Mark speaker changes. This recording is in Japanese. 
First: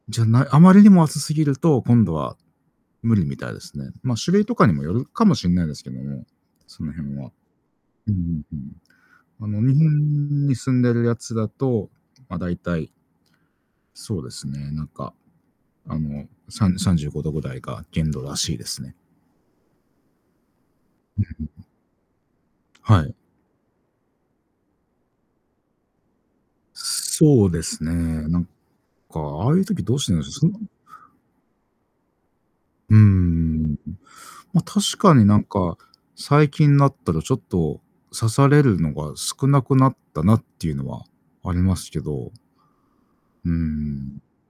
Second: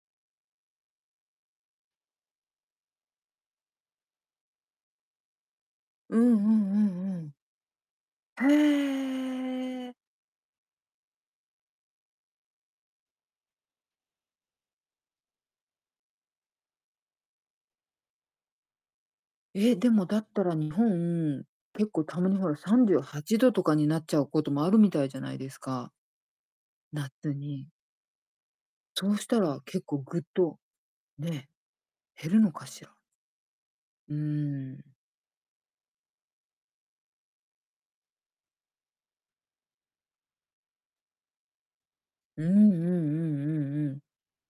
Speaker 1: じゃない、あまりにも暑すぎると、今度は、無理みたいですね。まあ、種類とかにもよるかもしんないですけど
Speaker 2: うん
Speaker 1: も、
Speaker 2: うんう
Speaker 1: その辺
Speaker 2: んう
Speaker 1: は。
Speaker 2: ん。
Speaker 1: うんうん
Speaker 2: へ
Speaker 1: うん。あの、日
Speaker 2: え。
Speaker 1: 本に住んでるやつだと、まあ、大体。そうですね、なんか、あの、さん35度ぐらいが限度らしいですね。
Speaker 2: え、でもだったら日
Speaker 1: うんう
Speaker 2: 本、
Speaker 1: んうん。
Speaker 2: 結構たまにほら、さんじゅう
Speaker 1: はい。
Speaker 2: はちどとかになっちゃうこともあるみたいじゃないですか。夏
Speaker 1: そうで
Speaker 2: に。
Speaker 1: すね、なん
Speaker 2: そう
Speaker 1: か、
Speaker 2: した
Speaker 1: ああい
Speaker 2: ら、
Speaker 1: う
Speaker 2: 結
Speaker 1: 時どう
Speaker 2: 構
Speaker 1: して
Speaker 2: ぐ
Speaker 1: る
Speaker 2: っ
Speaker 1: んでしょう。その
Speaker 2: と、ね、減るのかし
Speaker 1: うんうんうんう
Speaker 2: ら？
Speaker 1: ん、
Speaker 2: う
Speaker 1: まあ、
Speaker 2: ーん。
Speaker 1: 確かになんか、最近になったらちょっと刺されるのが少なくなったなっていうのはありますけど。
Speaker 2: うんうんうん
Speaker 1: うー
Speaker 2: うんうん。
Speaker 1: ん。